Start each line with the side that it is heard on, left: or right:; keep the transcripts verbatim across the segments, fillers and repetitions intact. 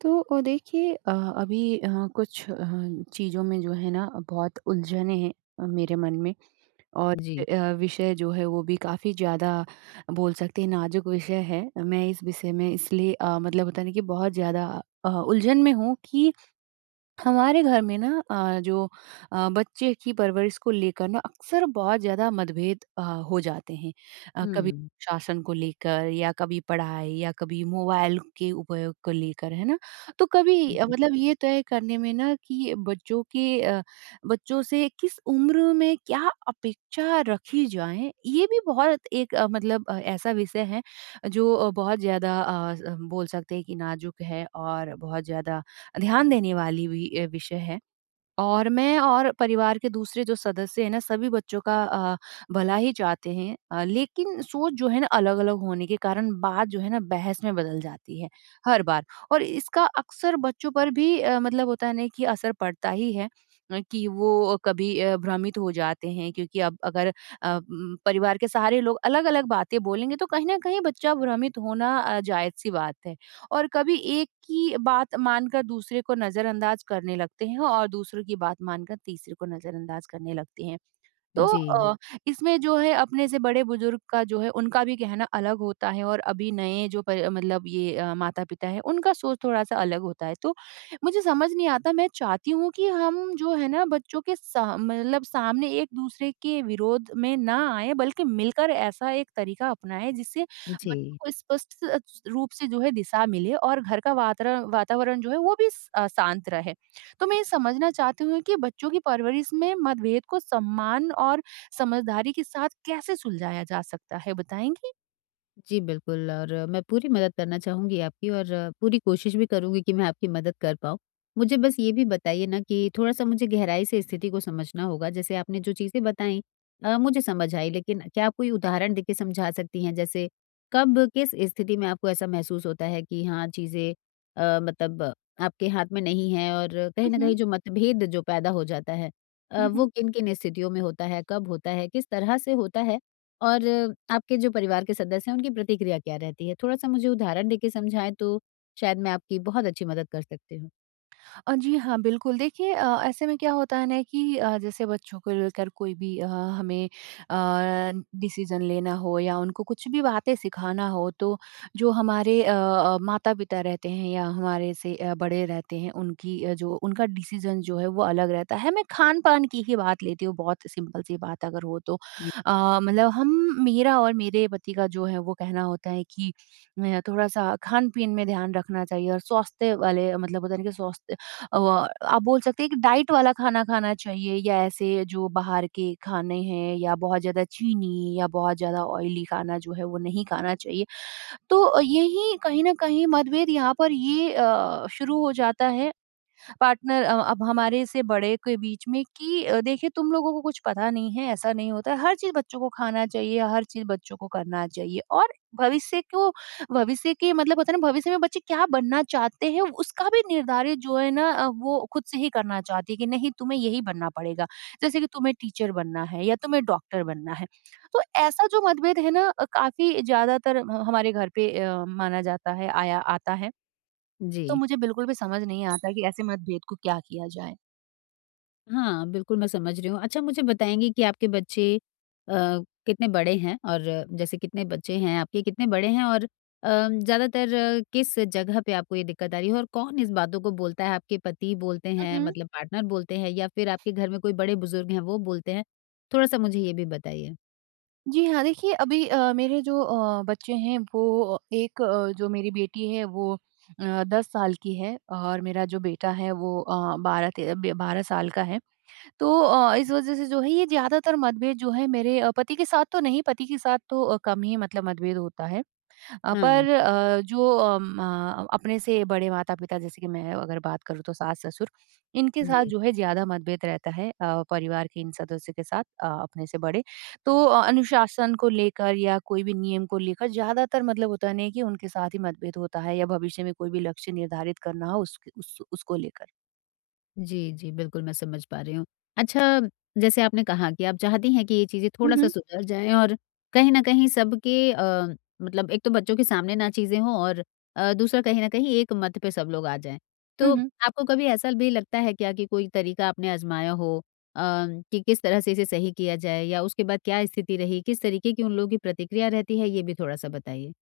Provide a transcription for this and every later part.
right: तो अ, देखिए, अ, अभी अ, कुछ अ, चीज़ों में जो है ना बहुत उलझने हैं, अ, मेरे मन में और
left: जी,
right: अ, विषय जो है वो भी काफ़ी ज़्यादा बोल सकते हैं नाजुक विषय है। मैं इस विषय में इसलिए अ, मतलब होता है ना कि बहुत ज़्यादा अ, उलझन में हूँ कि हमारे घर में ना अ, जो अ, बच्चे की परवरिश को लेकर ना अक्सर बहुत ज़्यादा मतभेद अ, हो जाते हैं। अ, कभी
left: हुँ,
right: शासन को लेकर या कभी पढ़ाई या कभी मोबाइल के उपयोग को लेकर, है ना? तो कभी अ,
left: जी,
right: मतलब ये तय करने में ना कि बच्चों के अ, बच्चों से किस उम्र में क्या अपेक्षा रखी जाए, ये भी बहुत एक अ, मतलब अ, ऐसा विषय है जो अ, बहुत ज़्यादा अ, स बोल सकते हैं कि नाजुक है और बहुत ज़्यादा ध्यान देने वाली भी अ, विषय है। और मैं और परिवार के दूसरे जो सदस्य हैं ना सभी बच्चों का अ, भला ही चाहते हैं, अ, लेकिन सोच जो है ना अलग-अलग होने के कारण बात जो है ना बहस में बदल जाती है हर बार। और इसका अक्सर बच्चों पर भी अ, मतलब होता है ना कि असर पड़ता ही है, अ, कि वो कभी अ, भ्रमित हो जाते हैं क्योंकि अब अगर अ, म, परिवार के सारे लोग अलग-अलग बातें बोलेंगे तो कहीं ना कहीं बच्चा भ्रमित होना अ, जायज़ सी बात है। और कभी एक की बात मानकर दूसरे को नज़रअंदाज करने लगते हैं और दूसरों की बात मानकर तीसरे को नज़रअंदाज करने लगते हैं। तो
left: जी,
right: अ, इसमें जो है अपने से बड़े-बुज़ुर्ग का जो है उनका भी कहना अलग होता है और अभी नए जो पर मतलब ये अ, माता-पिता हैं उनका सोच थोड़ा-सा अलग होता है। तो मुझे समझ नहीं आता, मैं चाहती हूँ कि हम जो है ना बच्चों के सा मतलब सामने एक-दूसरे के विरोध में ना आएँ बल्कि मिलकर ऐसा एक तरीका अपनाएँ जिससे
left: जी।
right: बच्चों को स्पष्ट स- रूप से जो है दिशा मिले और घर का वातरा वातावरण जो है वो भी स अ, शांत रहे। तो मैं ये समझना चाहती हूँ कि बच्चों की परवरिश में मतभेद को सम्मान और समझदारी के साथ कैसे सुलझाया जा सकता है, बताएंगी?
left: जी, बिल्कुल और मैं पूरी मदद करना चाहूँगी आपकी और पूरी कोशिश भी करूँगी कि मैं आपकी मदद कर पाऊँ। मुझे बस ये भी बताइए ना कि थोड़ा-सा मुझे गहराई से स्थिति को समझना होगा, जैसे आपने जो चीज़ें बताई अ, मुझे समझ आई, लेकिन क्या आप कोई उदाहरण देके समझा सकती हैं? जैसे कब, किस स्थिति में आपको ऐसा महसूस होता है कि हाँ, चीज़ें अ, मतलब आपके हाथ में नहीं हैं और कहीं
right: हुँ,
left: न कहीं
right: हुँ।
left: जो मतभेद जो पैदा हो जाता है अ,
right: हुँ,
left: वो
right: हुँ।
left: किन-किन स्थितियों में होता है, कब होता है, किस तरह से होता है? और आपके जो परिवार के सदस्य हैं, उनकी प्रतिक्रिया क्या रहती है? थोड़ा-सा मुझे उदाहरण देके समझाएँ तो शायद मैं आपकी बहुत अच्छी मदद कर सकती हूँ।
right: अ, जी हाँ, बिल्कुल। देखिए, अ, ऐसे में क्या होता है ना कि अ, जैसे बच्चों को लेकर कोई भी अ, हमें अ, डिसीज़न लेना हो या उनको कुछ भी बातें सिखाना हो तो जो हमारे अ अ, माता-पिता रहते हैं या हमारे से अ, बड़े रहते हैं उनकी, अ, जो उनका डिसीज़न जो है वो अलग रहता है। मैं खान-पान की ही बात लेती हूँ, बहुत सिंपल सी बात अगर हो तो।
left: जी।
right: अ, मतलब हम मेरा और मेरे पति का जो है वो कहना होता है कि अ, थोड़ा-सा खान-पीन में ध्यान रखना चाहिए और स्वास्थ्य वाले मतलब होता है ना कि स्वास्थ्य, अ, आप बोल सकते हैं कि डाइट वाला खाना खाना चाहिए या ऐसे जो बाहर के खाने हैं या बहुत ज़्यादा चीनी या बहुत ज़्यादा ऑयली खाना जो है वो नहीं खाना चाहिए। तो यही कहीं न कहीं मतभेद यहाँ पर ये अ, शुरू हो जाता है पार्टनर अ, अब हमारे से बड़े के बीच में कि अ, देखिए, तुम लोगों को कुछ पता नहीं है, ऐसा नहीं होता है। हर चीज बच्चों को खाना चाहिए, हर चीज बच्चों को करना चाहिए और भविष्य को भविष्य के मतलब होता है ना भविष्य में बच्चे क्या बनना चाहते हैं, उसका भी निर्धारित जो है ना अ, वो खुद से ही करना चाहती है कि नहीं, तुम्हें यही बनना पड़ेगा, जैसे कि तुम्हें टीचर बनना है या तुम्हें डॉक्टर बनना है। तो ऐसा जो मतभेद है ना अ, काफी ज्यादातर ह- हमारे घर पे अ, माना जाता है, आया आता है।
left: जी।
right: तो मुझे बिल्कुल भी समझ नहीं आता कि ऐसे मतभेद को क्या किया जाए।
left: हाँ, बिल्कुल मैं समझ रही हूँ। अच्छा मुझे बताएँगी कि आपके बच्चे अ, कितने बड़े हैं और जैसे कितने बच्चे हैं आपके, कितने बड़े हैं और अ, ज़्यादातर किस जगह पे आपको ये दिक्कत आ रही है और कौन इस बातों को बोलता है? आपके पति बोलते हैं
right: उहुँ।
left: मतलब पार्टनर बोलते हैं या फिर आपके घर में कोई बड़े बुज़ुर्ग हैं वो बोलते हैं? थोड़ा-सा मुझे ये भी बताइए।
right: जी हाँ, देखिए अभी अ, मेरे जो अ, बच्चे हैं वो, एक अ, जो मेरी बेटी है वो अ, दस साल की है और मेरा जो बेटा है वो अ, बारह ते ब बारह साल का है। तो अ, इस वज़ह से जो है ये ज़्यादातर मतभेद जो है मेरे अ, पति के साथ तो नहीं, पति के साथ तो अ, कम ही मतलब मतभेद होता है। अ,
left: हाँ,
right: पर अ, जो अम, अ, अपने से बड़े माता-पिता, जैसे कि मैं अगर बात करूँ तो सास-ससुर, इनके साथ
left: जी।
right: जो है ज़्यादा मतभेद रहता है, अ, परिवार के इन सदस्यों के साथ, अ, अपने से बड़े। तो अ, अनुशासन को लेकर या कोई भी नियम को लेकर ज़्यादातर मतलब होता नहीं है कि उनके साथ ही मतभेद होता है या भविष्य में कोई भी लक्ष्य निर्धारित करना हो उस उस, उसको लेकर।
left: जी, जी, बिल्कुल मैं समझ पा रही हूँ। अच्छा, जैसे आपने कहा कि आप चाहती हैं कि ये चीज़ें
right: हुँ,
left: थोड़ा-सा
right: हुँ।
left: सुधर जाएँ और कहीं न कहीं सबके अ, मतलब एक तो बच्चों के सामने ना चीज़ें हों और अ, दूसरा कहीं न कहीं एक मत पे सब लोग आ जाएँ।
right: हुँ,
left: तो
right: हुँ।
left: आपको कभी ऐसा भी लगता है क्या कि कोई तरीका आपने आज़माया हो अ, कि किस तरह से इसे सही किया जाए या उसके बाद क्या स्थिति रही, किस तरीके की उन लोगों की प्रतिक्रिया रहती है, ये भी थोड़ा-सा बताइए?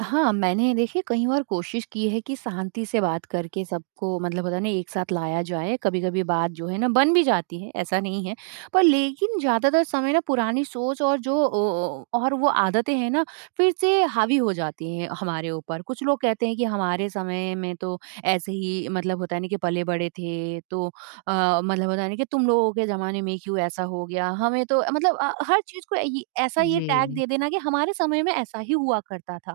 right: हाँ, मैंने देखिए कई बार कोशिश की है कि शांति से बात करके सबको मतलब होता है ना एक साथ लाया जाए। कभी-कभी बात जो है ना बन भी जाती है, ऐसा नहीं है। पर लेकिन ज़्यादातर समय ना पुरानी सोच और जो ओ ओ और वो आदतें हैं ना फिर से हावी हो जाती हैं हमारे ऊपर। कुछ लोग कहते हैं कि हमारे समय में तो ऐसे ही मतलब होता है ना कि पले-बड़े थे तो अ, मतलब होता है ना कि तुम लोगों के ज़माने में क्यों ऐसा हो गया? हमें तो मतलब अ, हर चीज़ को ये ऐसा ये टैग
left: जी।
right: दे देना कि हमारे समय में ऐसा ही हुआ करता था।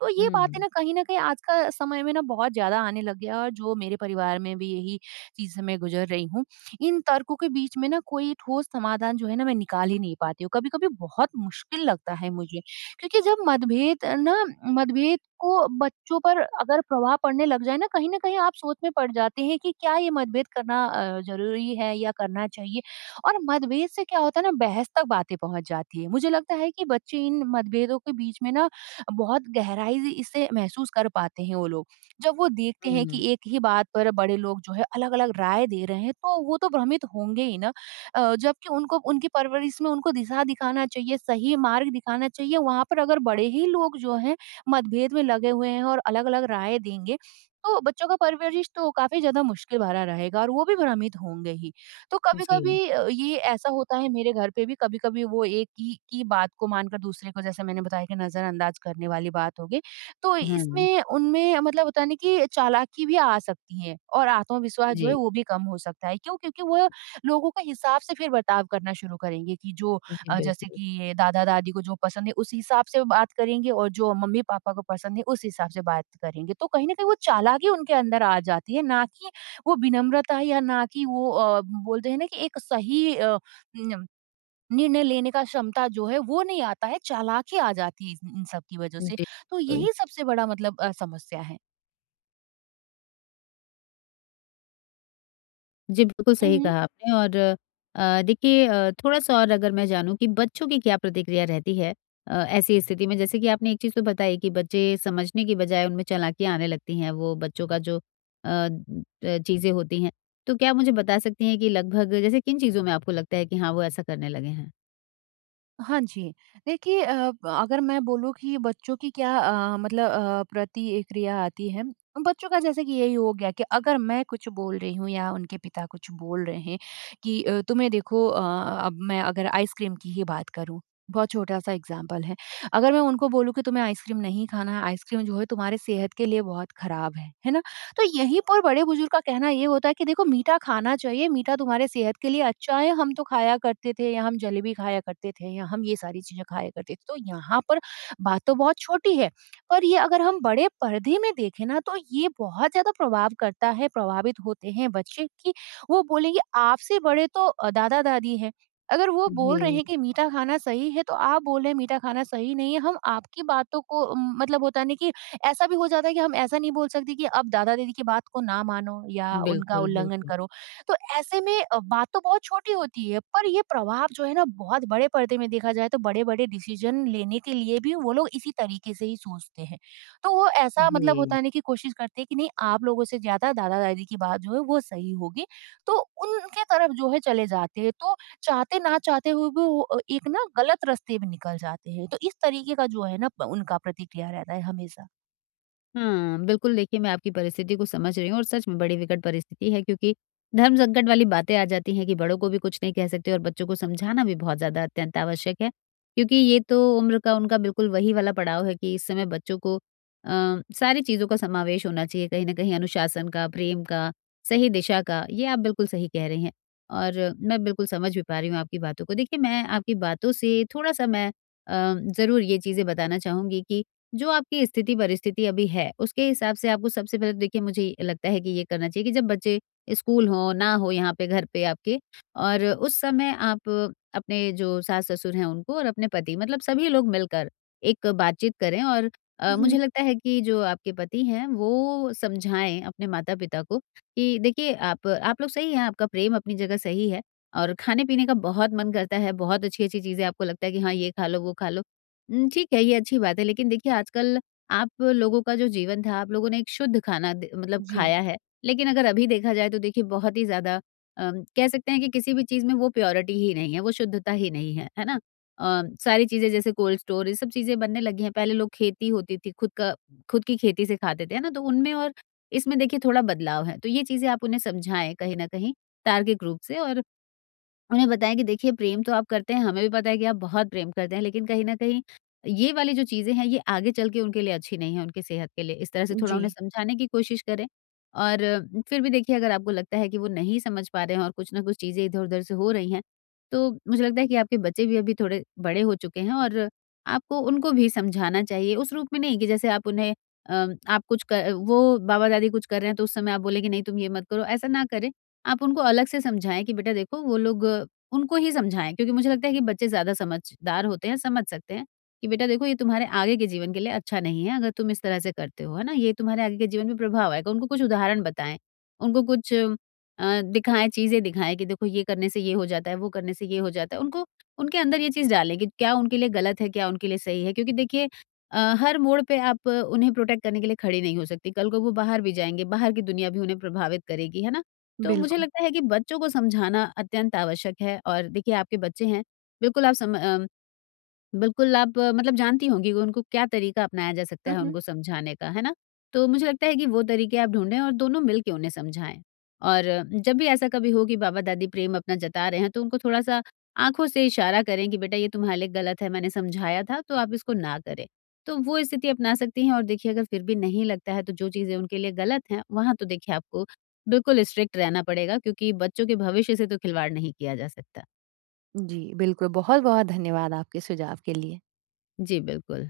right: तो ये बातें
left: हुँ,
right: ना कहीं न कहीं आज का समय में ना बहुत ज़्यादा आने लग गया है और जो मेरे परिवार में भी यही चीज़ से मैं गुज़र रही हूँ। इन तर्कों के बीच में ना कोई ठोस समाधान जो है ना मैं निकाल ही नहीं पाती हूँ। कभी-कभी बहुत मुश्किल लगता है मुझे, क्योंकि जब मतभेद ना मतभेद को बच्चों पर अगर प्रभाव पड़ने लग जाए ना, कहीं न कहीं आप सोच में पड़ जाते हैं कि क्या ये मतभेद करना अ, ज़रूरी है या करना चाहिए? और मतभेद से क्या होता है ना बहस तक बातें पहुँच जाती है। मुझे लगता है कि बच्चे इन मतभेदों के बीच में ना बहुत गहराई से इसे महसूस कर पाते हैं वो लोग। जब वो देखते हैं कि
left: हुँ,
right: एक ही बात पर बड़े लोग जो है अलग-अलग राय दे रहे हैं, तो वो तो भ्रमित होंगे ही ना। अ, जबकि उनको उनकी परवरिश में उनको दिशा दिखाना चाहिए, सही मार्ग दिखाना चाहिए, वहाँ पर अगर बड़े ही लोग जो हैं मतभेद में लगे हुए हैं और अलग-अलग राय देंगे, तो बच्चों का परवरिश तो काफ़ी ज़्यादा मुश्किल भरा रहेगा और वो भी भ्रमित होंगे ही। तो
left: जी,
right: कभी-कभी अ, ये ऐसा होता है मेरे घर पे भी, कभी-कभी वो एक ही की बात को मानकर दूसरे को, जैसे मैंने बताया कि नज़रअंदाज करने वाली बात हो गई। तो
left: हाँ,
right: इसमें उनमें मतलब होता है ना कि चालाकी भी आ सकती है और आत्मविश्वास जो है
left: जी,
right: वो भी कम हो सकता है। क्यों? क्योंकि वो लोगों के हिसाब से फिर बर्ताव करना शुरू करेंगे कि जो
left: जी,
right: अ, जैसे
left: बिल्कुल,
right: कि ये दादा-दादी को जो पसंद है उस हिसाब से बात करेंगे और जो मम्मी-पापा को पसंद है उस हिसाब से बात करेंगे। तो कहीं न कहीं वो चालाकी उनके अंदर आ जाती है ना कि वो विनम्रता या ना कि वो अ, बोलते हैं ना कि एक सही अ, न- निर्णय लेने का क्षमता जो है वो नहीं आता है, चालाकी आ जाती है इन इन सब की वजह से।
left: जी,
right: तो
left: बिल्कुल।
right: यही सबसे बड़ा मतलब अ, समस्या
left: जी, बिल्कुल सही
right: है।
left: कहा आपने और अ, देखिए अ, थोड़ा-सा और अगर मैं जानूँ कि बच्चों की क्या प्रतिक्रिया रहती है अ, ऐसी स्थिति में? जैसे कि आपने एक चीज़ तो बताई कि बच्चे समझने की बजाय उनमें चालाकियाँ आने लगती हैं, वो बच्चों का जो अ, अ, चीज़ें होती हैं। तो क्या मुझे बता सकती हैं कि लगभग जैसे किन चीज़ों में आपको लगता है कि हाँ, वो ऐसा करने लगे हैं?
right: हाँ जी। देखिए, अ, अगर मैं बोलूँ कि बच्चों की क्या अ, मतलब अ, प्रतिक्रिया आती है, बच्चों का जैसे कि यही हो गया कि अगर मैं कुछ बोल रही हूँ या उनके पिता कुछ बोल रहे हैं कि अ, तुम्हें देखो, अ, अब मैं अगर आइसक्रीम की ही बात करूँ, बहुत छोटा-सा एग्ज़ाम्पल है। अगर मैं उनको बोलूँ कि तुम्हें आइसक्रीम नहीं खाना है, आइसक्रीम जो है तुम्हारे सेहत के लिए बहुत खराब है, है ना? तो यहीं पर बड़े-बुजुर्ग का कहना ये होता है कि देखो मीठा खाना चाहिए, मीठा तुम्हारे सेहत के लिए अच्छा है, हम तो खाया करते थे या हम जलेबी खाया करते थे या हम ये सारी चीज़ें खाया करते थे। तो यहाँ पर बात तो बहुत छोटी है, पर ये अगर हम बड़े पर्दे में देखें ना तो ये बहुत ज़्यादा प्रभाव करता है, प्रभावित होते हैं बच्चे कि वो बोलेंगे आपसे बड़े तो अ, दादा-दादी हैं। अगर वो बोल रहे
left: जी,
right: हैं कि मीठा खाना सही है, तो आप बोल रहे हैं मीठा खाना सही नहीं है, हम आपकी बातों को उम, मतलब होता है ना कि ऐसा भी हो जाता है कि हम ऐसा नहीं बोल सकते कि अब दादा दीदी की बात को ना मानो या उनका
left: बिल्कुल,
right: उल्लंघन
left: बिल्कुल।
right: करो। तो ऐसे में अ, बात तो बहुत छोटी होती है पर ये प्रभाव जो है ना बहुत बड़े पर्दे में देखा जाए तो बड़े बड़े डिसीजन लेने के लिए भी वो लोग इसी तरीके से ही सोचते हैं। तो वो ऐसा मतलब
left: जी।
right: बताने की कोशिश करते हैं कि नहीं आप लोगों से ज्यादा दादा दादी की बात जो है वो सही होगी। तो उनके तरफ जो है चले जाते हैं, तो चाहते ना चाहते हुए भी वो अ, एक ना गलत रास्ते में निकल जाते हैं, तो इस तरीके का जो है ना प- उनका प्रतिक्रिया रहता है हमेशा।
left: हाँ, बिल्कुल देखिए मैं आपकी परिस्थिति को समझ रही हूँ और सच में बड़ी विकट परिस्थिति है क्योंकि धर्म संकट वाली बातें आ जाती हैं कि बड़ों को भी कुछ नहीं कह सकते और बच्चों को समझाना भी बहुत ज़्यादा अत्यंत आवश्यक है क्योंकि ये तो उम्र का उनका बिल्कुल वही वाला पड़ाव है कि इस समय बच्चों को आ, सारी चीज़ों का समावेश होना चाहिए कहीं ना कहीं अनुशासन का प्रेम का सही दिशा का। ये आप बिल्कुल सही कह रही हैं और मैं बिल्कुल समझ भी पा रही हूँ आपकी बातों को। देखिए मैं आपकी बातों से थोड़ा सा मैं ज़रूर ये चीज़ें बताना चाहूंगी कि जो आपकी स्थिति परिस्थिति अभी है, उसके हिसाब से आपको सबसे पहले तो देखिए मुझे ये लगता है कि ये करना चाहिए कि जब बच्चे स्कूल हों, ना हो यहाँ पे घर पे आपके और उस समय आप अपने जो सास-ससुर हैं उनको और अपने पति मतलब सभी लोग मिलकर एक बातचीत करें और अ,
right: हुँ।
left: मुझे लगता है कि जो आपके पति हैं वो समझाएँ अपने माता-पिता को कि देखिए आप आप लोग सही हैं, आपका प्रेम अपनी जगह सही है। और खाने-पीने का बहुत मन करता है, बहुत अच्छी-अच्छी चीज़ें आपको लगता है कि हाँ, ये खा लो, वो खा लो। उम, ठीक है, ये अच्छी बात है, लेकिन देखिए आजकल आप लोगों का जो जीवन था, आप लोगों ने एक शुद्ध खाना द मतलब
right: जी,
left: खाया है, लेकिन अगर अभी देखा जाए तो देखिए बहुत ही ज़्यादा अम, कह सकते हैं कि किसी भी चीज़ में वो प्योरिटी ही नहीं है, वो शुद्धता ही नहीं है, है ना? अ, सारी चीज़ें जैसे कोल्ड स्टोर ये सब चीज़ें बनने लगी हैं, पहले लोग खेती होती थी, खुद का खुद की खेती से खाते थे, है ना? तो उनमें और इसमें देखिए थोड़ा बदलाव है, तो ये चीज़ें आप उन्हें समझाएँ कहीं न कहीं तार्किक रूप से और उन्हें बताएं कि देखिए प्रेम तो आप करते हैं, हमें भी पता है कि आप बहुत प्रेम करते हैं, लेकिन कहीं न कहीं ये वाली जो चीज़ें हैं, ये आगे चल के उनके लिए अच्छी नहीं है, उनकी सेहत के लिए। इस तरह से थोड़ा
right: जी,
left: उन्हें समझाने की कोशिश करें और अ, फिर भी देखिए अगर आपको लगता है कि वो नहीं समझ पा रहे हैं और कुछ ना कुछ चीज़ें इधर-उधर से हो रही हैं, तो मुझे लगता है कि आपके बच्चे भी अभी थोड़े बड़े हो चुके हैं और आपको उनको भी समझाना चाहिए। उस रूप में नहीं कि जैसे आप उन्हें अ, आप कुछ क वो बाबा-दादी कुछ कर रहे हैं तो उस समय आप बोले कि नहीं तुम ये मत करो, ऐसा ना करें। आप उनको अलग से समझाएँ कि बेटा देखो वो लोग अ, उनको ही समझाएँ क्योंकि मुझे लगता है कि बच्चे ज़्यादा समझदार होते हैं, समझ सकते हैं कि बेटा देखो ये तुम्हारे आगे के जीवन के लिए अच्छा नहीं है अगर तुम इस तरह से करते हो, है ना? ये तुम्हारे आगे के जीवन में प्रभाव आएगा। उनको कुछ उदाहरण बताएँ, उनको कुछ अ, दिखाएँ, चीज़ें दिखाएँ कि देखो ये करने से ये हो जाता है, वो करने से ये हो जाता है। उनको उनके अंदर ये चीज़ डालें कि क्या उनके लिए गलत है, क्या उनके लिए सही है क्योंकि देखिए अ, हर मोड़ पे आप अ, उन्हें प्रोटेक्ट करने के लिए खड़ी नहीं हो सकती। कल को वो बाहर भी जाएँगे, बाहर की दुनिया भी उन्हें प्रभावित करेगी, है ना? तो मुझे
right: बिल्कुल।
left: लगता है कि बच्चों को समझाना अत्यंत आवश्यक है और देखिए आपके बच्चे हैं, बिल्कुल आप सम अ, बिल्कुल, आप अ, मतलब जानती होंगी कि उनको क्या तरीका अपनाया जा सकता
right: हुँ,
left: है
right: हुँ।
left: उनको समझाने का, है ना? तो मुझे लगता है कि वो तरीके आप ढूँढें और दोनों मिल के उन्हें समझाएँ। और अ, जब भी ऐसा कभी हो कि बाबा-दादी प्रेम अपना जता रहे हैं, तो उनको थोड़ा-सा आँखों से इशारा करें कि बेटा ये तुम्हारे लिए गलत है, मैंने समझाया था तो आप इसको ना करें। तो वो स्थिति अपना सकती हैं और देखिए अगर फिर भी नहीं लगता है तो जो चीज़ें उनके लिए गलत हैं, वहाँ तो देखिए आपको बिल्कुल स्ट्रिक्ट रहना पड़ेगा क्योंकि बच्चों के भविष्य से तो खिलवाड़ नहीं किया जा सकता।
right: जी, बिल्कुल बहुत-बहुत धन्यवाद आपके सुझाव के लिए।
left: जी, बिल्कुल।